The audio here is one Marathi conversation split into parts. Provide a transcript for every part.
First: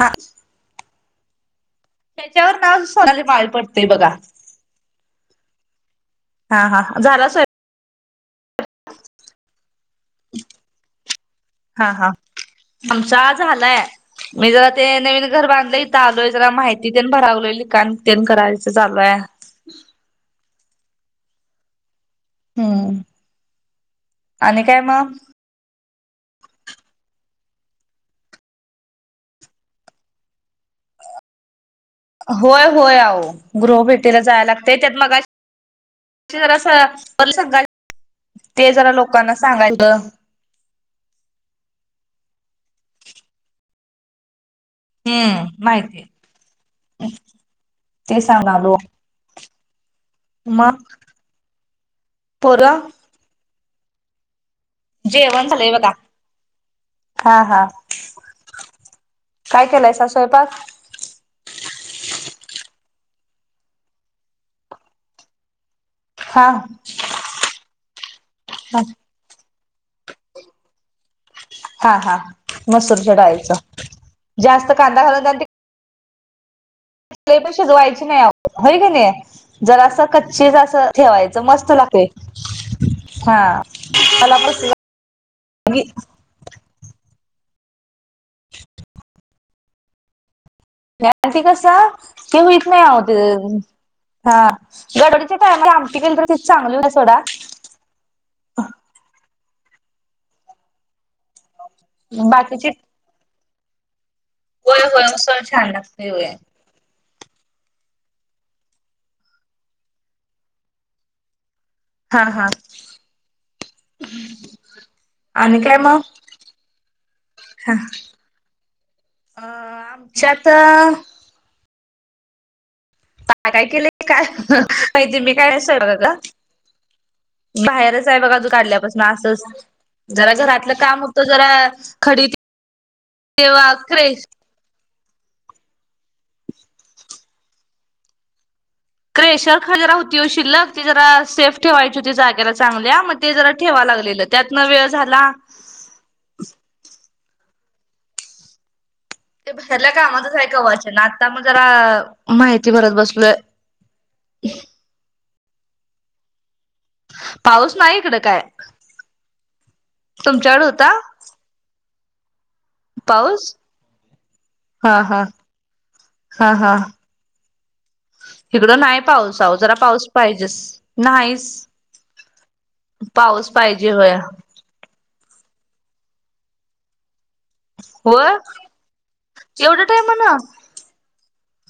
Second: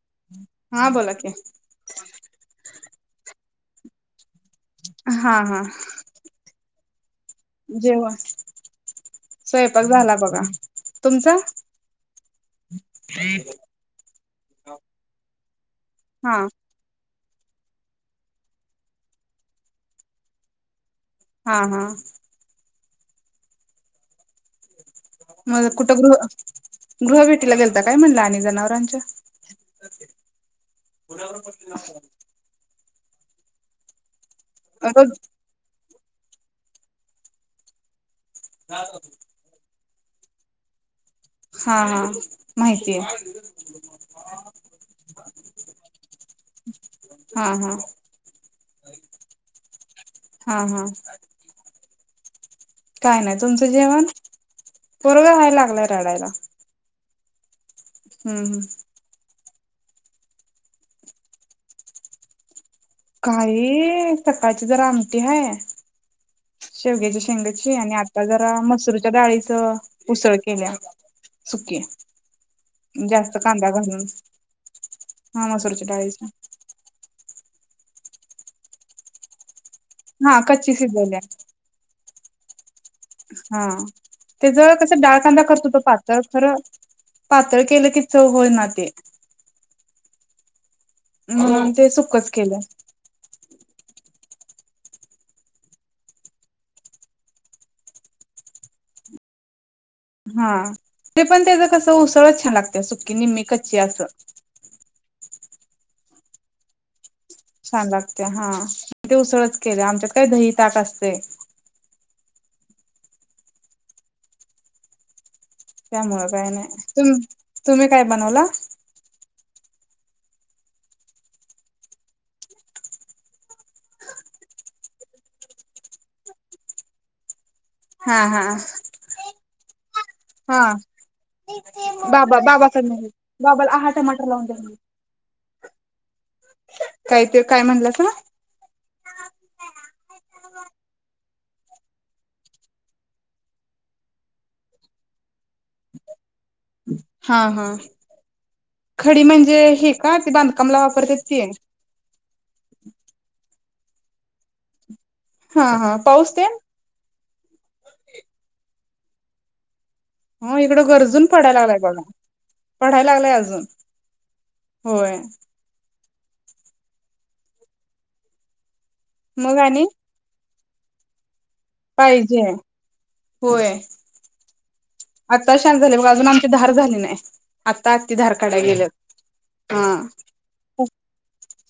हा. हा बोला की. [unintelligible] त्याच्यावर नाव सोनाली माळी पडतंय बघा. हा हा. हा हा झाला जेवा स्वयंपाक झाला बघा. तुमचा हा हा, आमचा झालाय मी जरा ते घर बांधलय आलोय हा जरा माहिती तेन भरावं लिखाण तेन करायचं चालू आय. हा हा. हम् आणि काय मग? मग कुठं गृह [unintelligible] गेलता काय म्हणलं आणि जनावरांच्या? होय होय आओ. [unintelligible] भेटीला. जाय लागतय त्यात रोज मग [unintelligible] ते जरा लोकांना सांगायच. हा हा, माहिती आहे. हम्म, माहिती आहे. हा हा ते सांगालो. हा हा. पोर. काय नाही तुमचं जेवण? पोरग हाय झालंय लागलाय बघा. रडायला. हा हा. हम्म हम्म काय केलाय सा स्वयंपाक? का [unintelligible] सकाळची जरा आमटी हाय. हा शेवग्याच्या शेंगची आणि आता जरा मसूरच्या डाळीच उसळ केल्या, सुकी हा हा मसूरच्या जास्त डाळीचं कांदा घालून, जास्त कांदा हा मसूरच्या डाळी [inaudible] [unintelligible] शिजवायचे नाही अहो, होय की नाही? जर असं हा कच्ची असं शिजवल्या ठेवायचं मस्त लागते. हा मला त्या ज कसं डाळ कांदा करत होतो पातळ खरं पातळ केलं कि चौ होय ना ते. ते कस म्हणून सुकच ते केलं होळत नाही आते हा गडोडीच्या कायम आमटी पल तर ति चांगली हो सोडा हा ते पण त्याच कसं सळत छान बाकीची लागत सुटकी निम्मी कच अ अस होय होयसळ छान लागतऊय छान लागते हा ते उसळच केले आमच्यात काही दही ताक असते हा हा आणि काय मग त्यामुळं काही नाही तुम हा तुम्ही काय बनवला अ आमच्यात पा काय केले काय माहिती मी काय अस स तला बाहेरच आहे हा हा बघाजू काढल्यापासून असंच जरा हा घरातलं काम होतं जरा खडी बाबा बाबाचा तेव्हा बाबाला आहाा क्रेश टमाटर लावून द्या ह काय ते काय म्हटलं का क्रेशर खर जरा होती शिल्लक ते जरा सेफ ठेवायची होती जाग्याला चांगल्या, मग ते जरा ठेवा लागलेलं त्यातन वेळ झाला. हा हा खडी ते म्हणजे भरल्या हे का ते कामातचय बांधकामला कवाचान वापरतात आता ते मग जरा माहिती भरत बसलोय. [unintelligible] हा हा पाऊसतेन. पाऊस नाही इकडं काय. हो तुमच्याकडे होता इकडं गरजून पडाय लागलाय बगा. पढाय लागलाय पाऊस? अजून, हा होय. हा हा हा इकडं नाही पाऊस आव मग जरा आणि पाऊस पाहिजेस. नाहीस. पाहिजे पाऊस होय पाहिजे होया. आता शांत झाले बगा अजून आमची धार झाली नाही. आता आत्ती होय धारकाडाय गेल्यात एवढ्या हा. टायमानं? ख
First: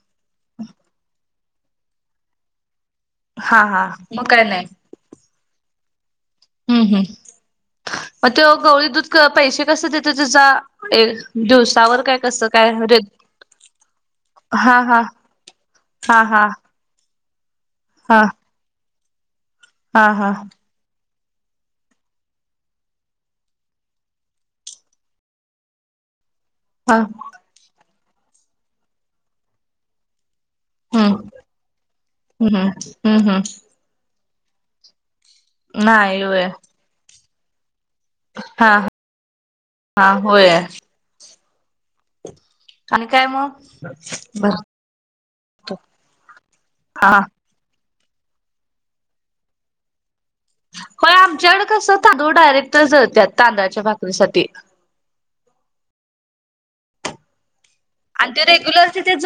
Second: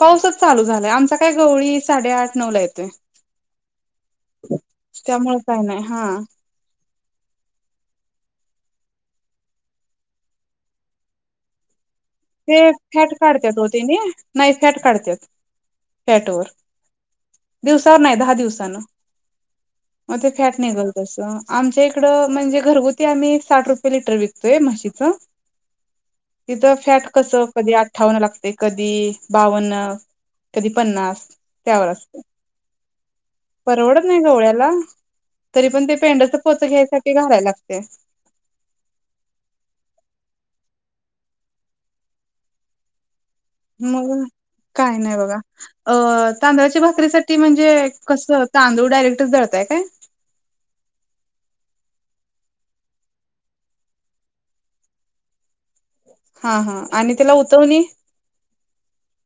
पाऊसच चालू झालाय. आमचा काय गवळी साडेआठ नऊ ला येतोय. हा हा मग काय नाही. त्यामुळे काय नाही, हा. हम्म हम् मग तो गवळी दूध पैसे कसे देत त्याचा दिवसावर. काय कसं ते काय रे फॅट काढत्यात ओ तेनी नाही फॅट हा हा काढत्यात हा फॅट हा वर. दिवसावर नाही हा दहा दिवसानं. हा हा मते फॅट हा निगल तसं आमच्या इकड म्हणजे घरगुती आम्ही साठ रुपये लिटर विकतोय म्हशीचं. इथ फॅट कधी अठ्ठावन्न लागते, कधी बावन्न, कधी हम्म पन्नास त्यावर असते. हम्म हम्म हम्म परवड नाही गवळ्याला तरी पण ते नाही पेंडयाच होय पोत घ्यायसाठी भरायला लाग ते हा, हा होय. आणि काय मग मग बर काय नाही बघा अ तांदळाच्या हा भाकरीसाठी म्हणजे कसं तांदूळ डायरेक्टच दळताय काय? होय आमच्याकडे कस तांदूळ डायरेक्टच दळतात तांदळाच्या भाकरीसाठी. हा हा आणि ते आणि ते रेग्युलर तिथेच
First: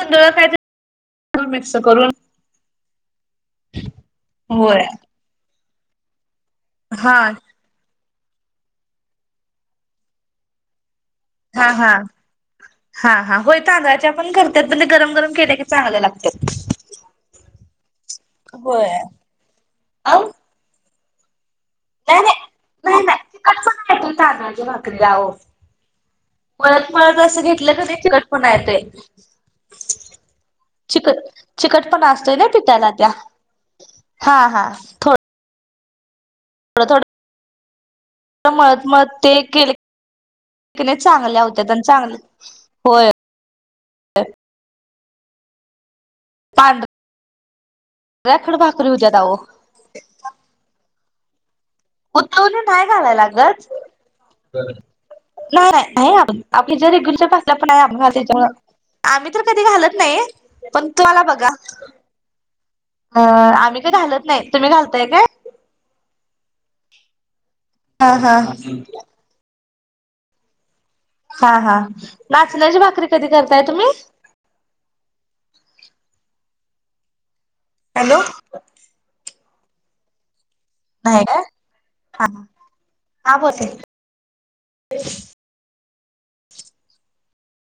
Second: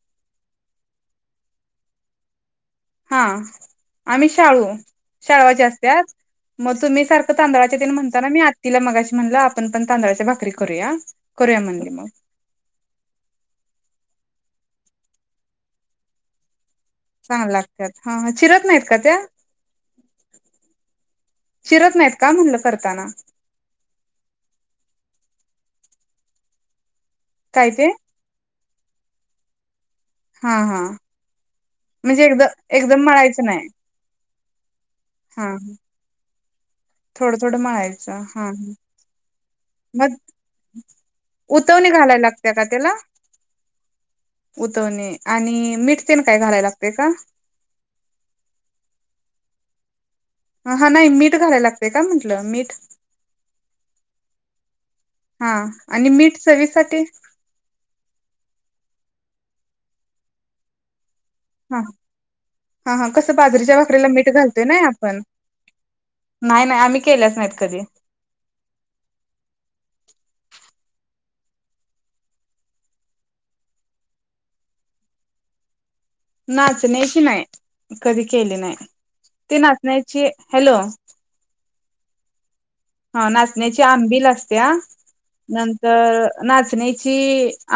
[unintelligible] हा आम्ही शाळू शाळवाची अस त्याच मग तुम्ही हा करता तांदळाची तर मी आत्तीला मगाशी म्हणलं आपण पण तांदळाच्या भाकरी करूया. करूया हा हा म्हणली मग हा हा होय, तांदळाच्या पण करतात पणे गरम गरम केल्या की चांगल्या लागत्यात. चांगल लागत्यात ह चिरत नाहीत का त्या. अहो चिरत नाहीत नाही का म्हणलं नाही नाही करताना नाही चीकटच पना असतोय तांदळाच्या भाकरीला ओ. काय ते [unintelligible] [unintelligible] [inaudible] हा हा चिकट, चिकट पणा म्हणजे असतोय एकद ना पिटाला एकदम त्या. मळायचं नाही हा हा थोड [inaudible] थोडं थोडं मळायचं हा थोडं मळत मळत ते केले मग की नाही चांगल्या होत्यात आणि उतवणी चांगल्या घालाय लागते का त्याला, होय उतवणी [unintelligible] लागते का [unintelligible] भाकरी होत्या ना ओ. आ हा नाही, मीठ घालाय लाग उतवणी नाय घालायल लागत. हा नाय आणि ह्या मीठ आपली ज्या चवीसाठी रेग्युलरच्या भाकऱ्यापण हाय [unintelligible] त्याच्यामुळं आम्ही कधी घालत नाही, पण तुम्हाला बघा. हा हा हा कसं अं बाजरीच्या आम्ही काय भाकरीला घालत नाही, तुम्ही घालताय काय? न्हाय न्हाय आम्ही केल्याच नाहीत कधी हा हा. हा हा, नाचण्याची भाकरी कधी करताय तुम्ही? नाचन्याची नाय. हॅलो कधी केली नाय. ते नाचण्याची हॅलो नाही काय? [inaudible] हा बोल की नाचण्याची आंबिल असत्या. नं तर नाचण्याची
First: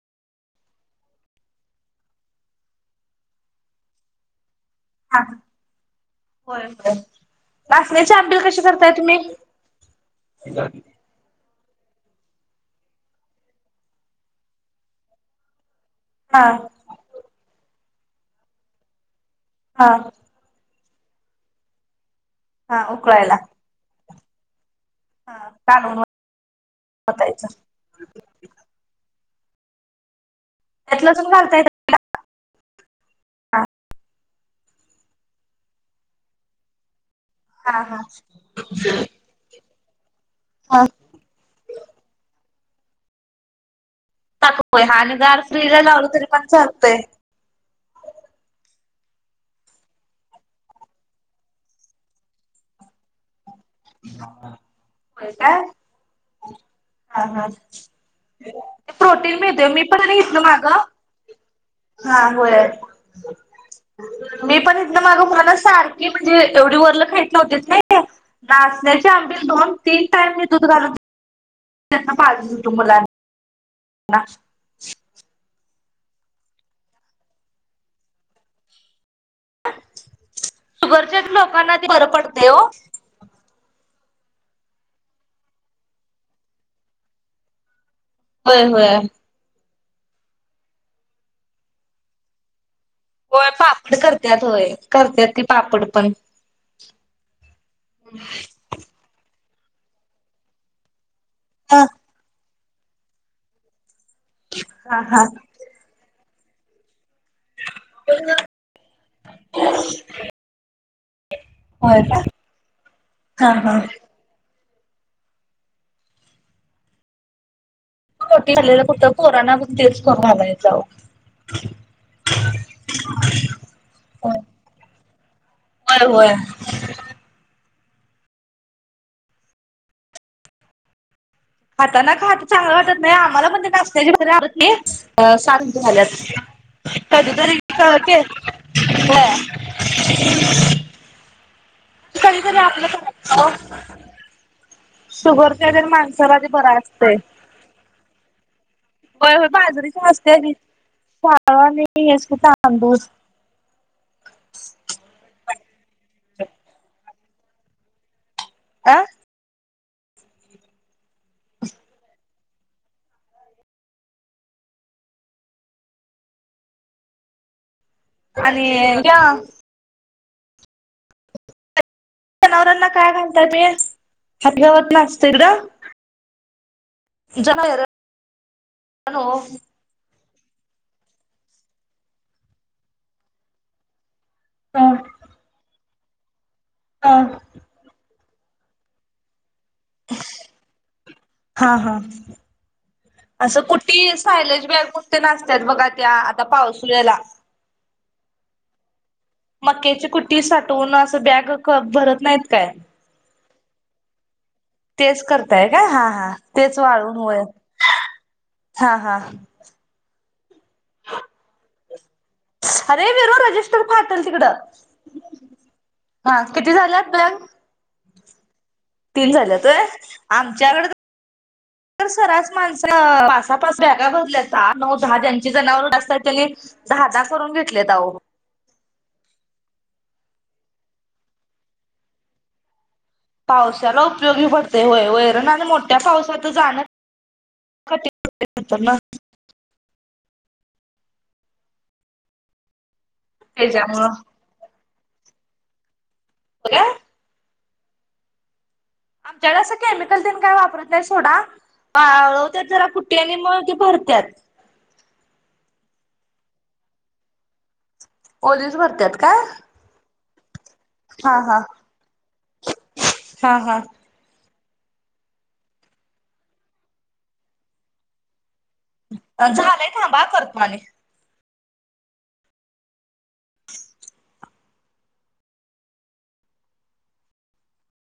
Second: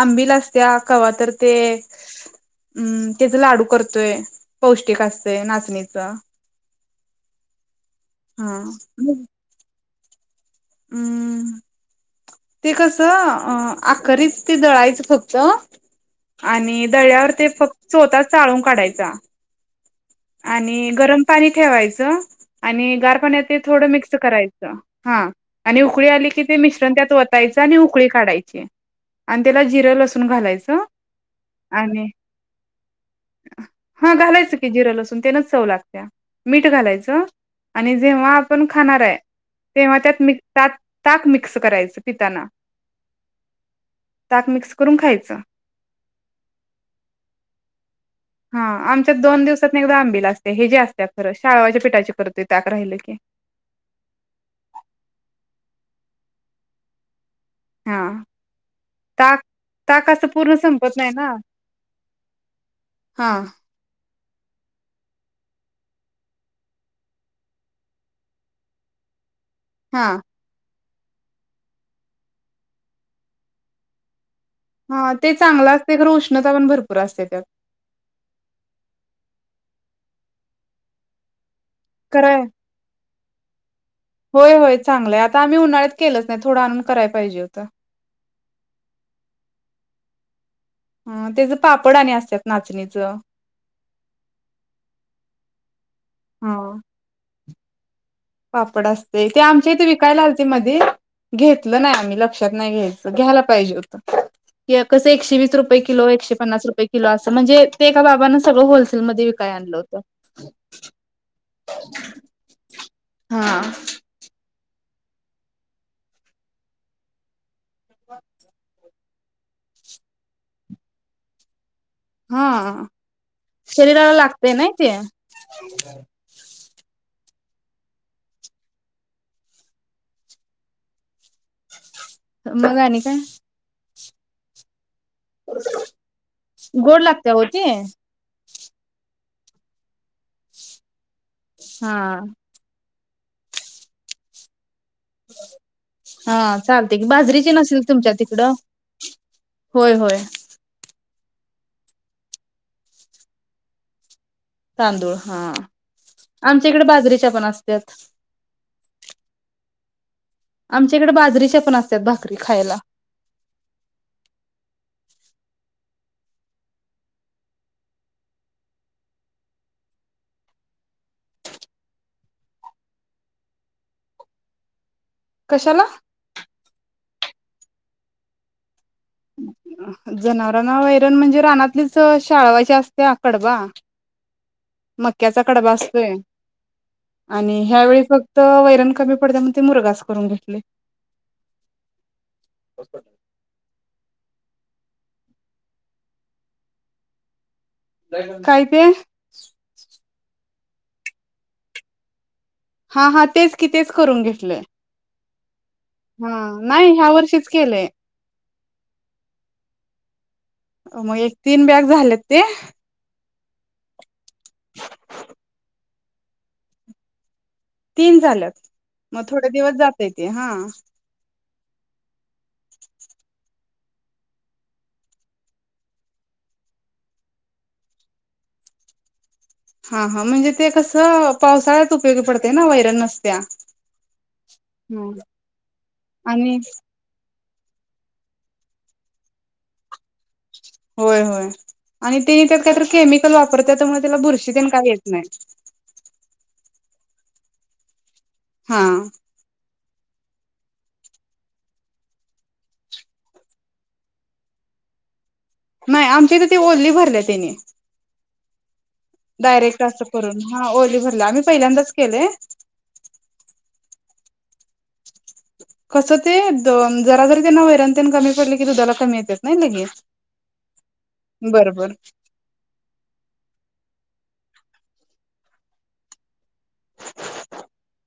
आंबिल असत्या, कवातर ते अं तेजं लाडू करतोय. पौष्टिक हा असतंय नाचणीच. होय होय नाचण्याची आंबिल कशी करताय तुम्ही? हम्म ते कसं, अं आकरीच ते दळायचं फक्त. हा आणि दळल्यावर ते फक्त चोता चाळून काढायचा. हा. आणि गरम पाणी ठेवायचं. हा आणि गार उकळायला पाण्यात ते थोडं मिक्स स करायचं. हा आणि उकळी आली, की ते मिश्रण त्यात वत वतायचं तायच आणि उकळी काढायची. आणि त्याला जिरं लसूण घालायचं. त्यात लसूण आणि हा. घालायचं की, जिरं लसूण तेनच चव लागत्या. मीठ घालायचं हा आणि हा जेव्हा आपण खाणार हाय तेव्हा त्यात मीठ ताक, हा ताक मिक्स करायचं ताना. ताक हा आणि रात्रीला गार फ्रिजला लावलं तरी पण चालतय. हा आमच्यात दोन दिवसात एकदा आंबिला असते, हे जे असते खरं शाळवाच्या पिठाचे खरं होय काय हा, हा. हा प्रोटीन ताक मीळत मी पण ताक असं हितन पूर्ण माग संपत नाही ना हा होय. हा मी पण इथन माग कोणाला सारखी म्हणजे एवढी वरलं खाईत नव्हतीत नई. नाचण्याची आंबील. दोन-तीन हा टाइम मी दूध घालून. त्यां पाजत होतो मुलांना. ना. हा ते चांगलं असतय. उष्णता पण भरपूर असते त्यात. शुगरच्या लोकांना. बरं खरंय पडतय ओ. होय होय चांगलंय आता आम्ही उन्हाळ्यात केलंच नाही थोडं आणून कराय पाहिजे होतं. होय होय. ह त्याच पापड आणि असत्यात नाचणीच. होय पापड करत्यात होय करत्यात की पापड पण. हा पापड असते ते आमच्या इथे विकायला आलती मधी... घेतलं हा नाही आम्ही. तर नाही घ्यायच घ्यायला पाहिजे होत. हा कसं हा एकशे वीस रुपये किलो एकशे.... पन्नास रुपये.. किलो अस म्हणजे ते एका बाबान सगळं होलसेलमध्ये. विकाय आणलं होत होय का हा हा [unintelligible] हा शरीराला लागतय नाही ते.... होय होय. हाता ना खात चांगलं मग वाटत आणि नाही काय आम्हाला पण त्या.... [unintelligible] सातशे झाली असतील गोड लागते हो कधीतरी ते इतक... [unintelligible] हा कधीतरी आपलं... हो हा चालते कि असतंय बाजरीचे नसेल तुमच्या तिकडं? होय होय बाजरीची असत्या की... [unintelligible] तांदूळ हा आमच्या इकडे बाजरी.... पण असत्यात. आ आमच्याकडे बाजरीच्या पण असतात भाकरी खायला. आणि ह्या--.. जनावरांना काय घालताय आणि हत्तीगावत न... कशाला.. [unintelligible] हॅलो जनावरांना वैरण म्हणजे रानातलीच शाळवाची असते कडबा... मक्याचा कडबा असतो हं आणि ह्यावेेळीफ.... हं वैरण कमी पडतय. ते मुरगास करून घेतले हा ती सायलेज बॅग कुठ असत्यात बघा त्या आता पाऊसोल्ह्याला.. काय ते मक्याची कुट्टी साठवून असं बॅग भरत नाहीत. काय? हा हा तेच कि तेच करून घेतलंय घेताय का हा हा तेच नाही ह्या वाळून वय वर्षीच केलंय हा हा मग एक तीन बॅग झालेत. अरे विरु र रजिस्टर फाड चल तिकडं. हा किती झाल्यात बॅग. तीन झाल्यात मग तीन थोडे झाल्यात दिवस जातय ते हा. हित सराास माणस पासा पासा बॅगा भरल्याहाआठ नऊ दहा ज्यांची जनावर जास्त आहेत त्यांनी दहा दहा करून घेतलेत अहो. हा हा म्हणजे ते कसं पावसाळ्यात उपयोगी पडते ना वैरन नस पावसाला उपयोगी पडते होय वैरण आणि मोठ्या पावसाात आणि जाणं. कठीण होतंय नंतर न. होय होय आणि त्यानी त्यात काही केमिक कल वापरत त्यामुळे त्याच्यामुळं त्या बुरशी तेन काय नाही काय हा आमच्याकडे असं केमिकल तेन काही वापरत नाही सोडा वाळवतात जरा कुठीवाणी मग ते भरतात नाही आमची इथ तर ती ओली भरल्या त्याने ओलीच भरतात डायरेक्ट असं करून हा ओली भरला हा आम्ही हा पहिल्यांदाच केलंय हा हा कस ते ज जरी त्यांना वैरन तेन कमी पडली झालंय थांबा करतो अनिक बरं बरं [unintelligible]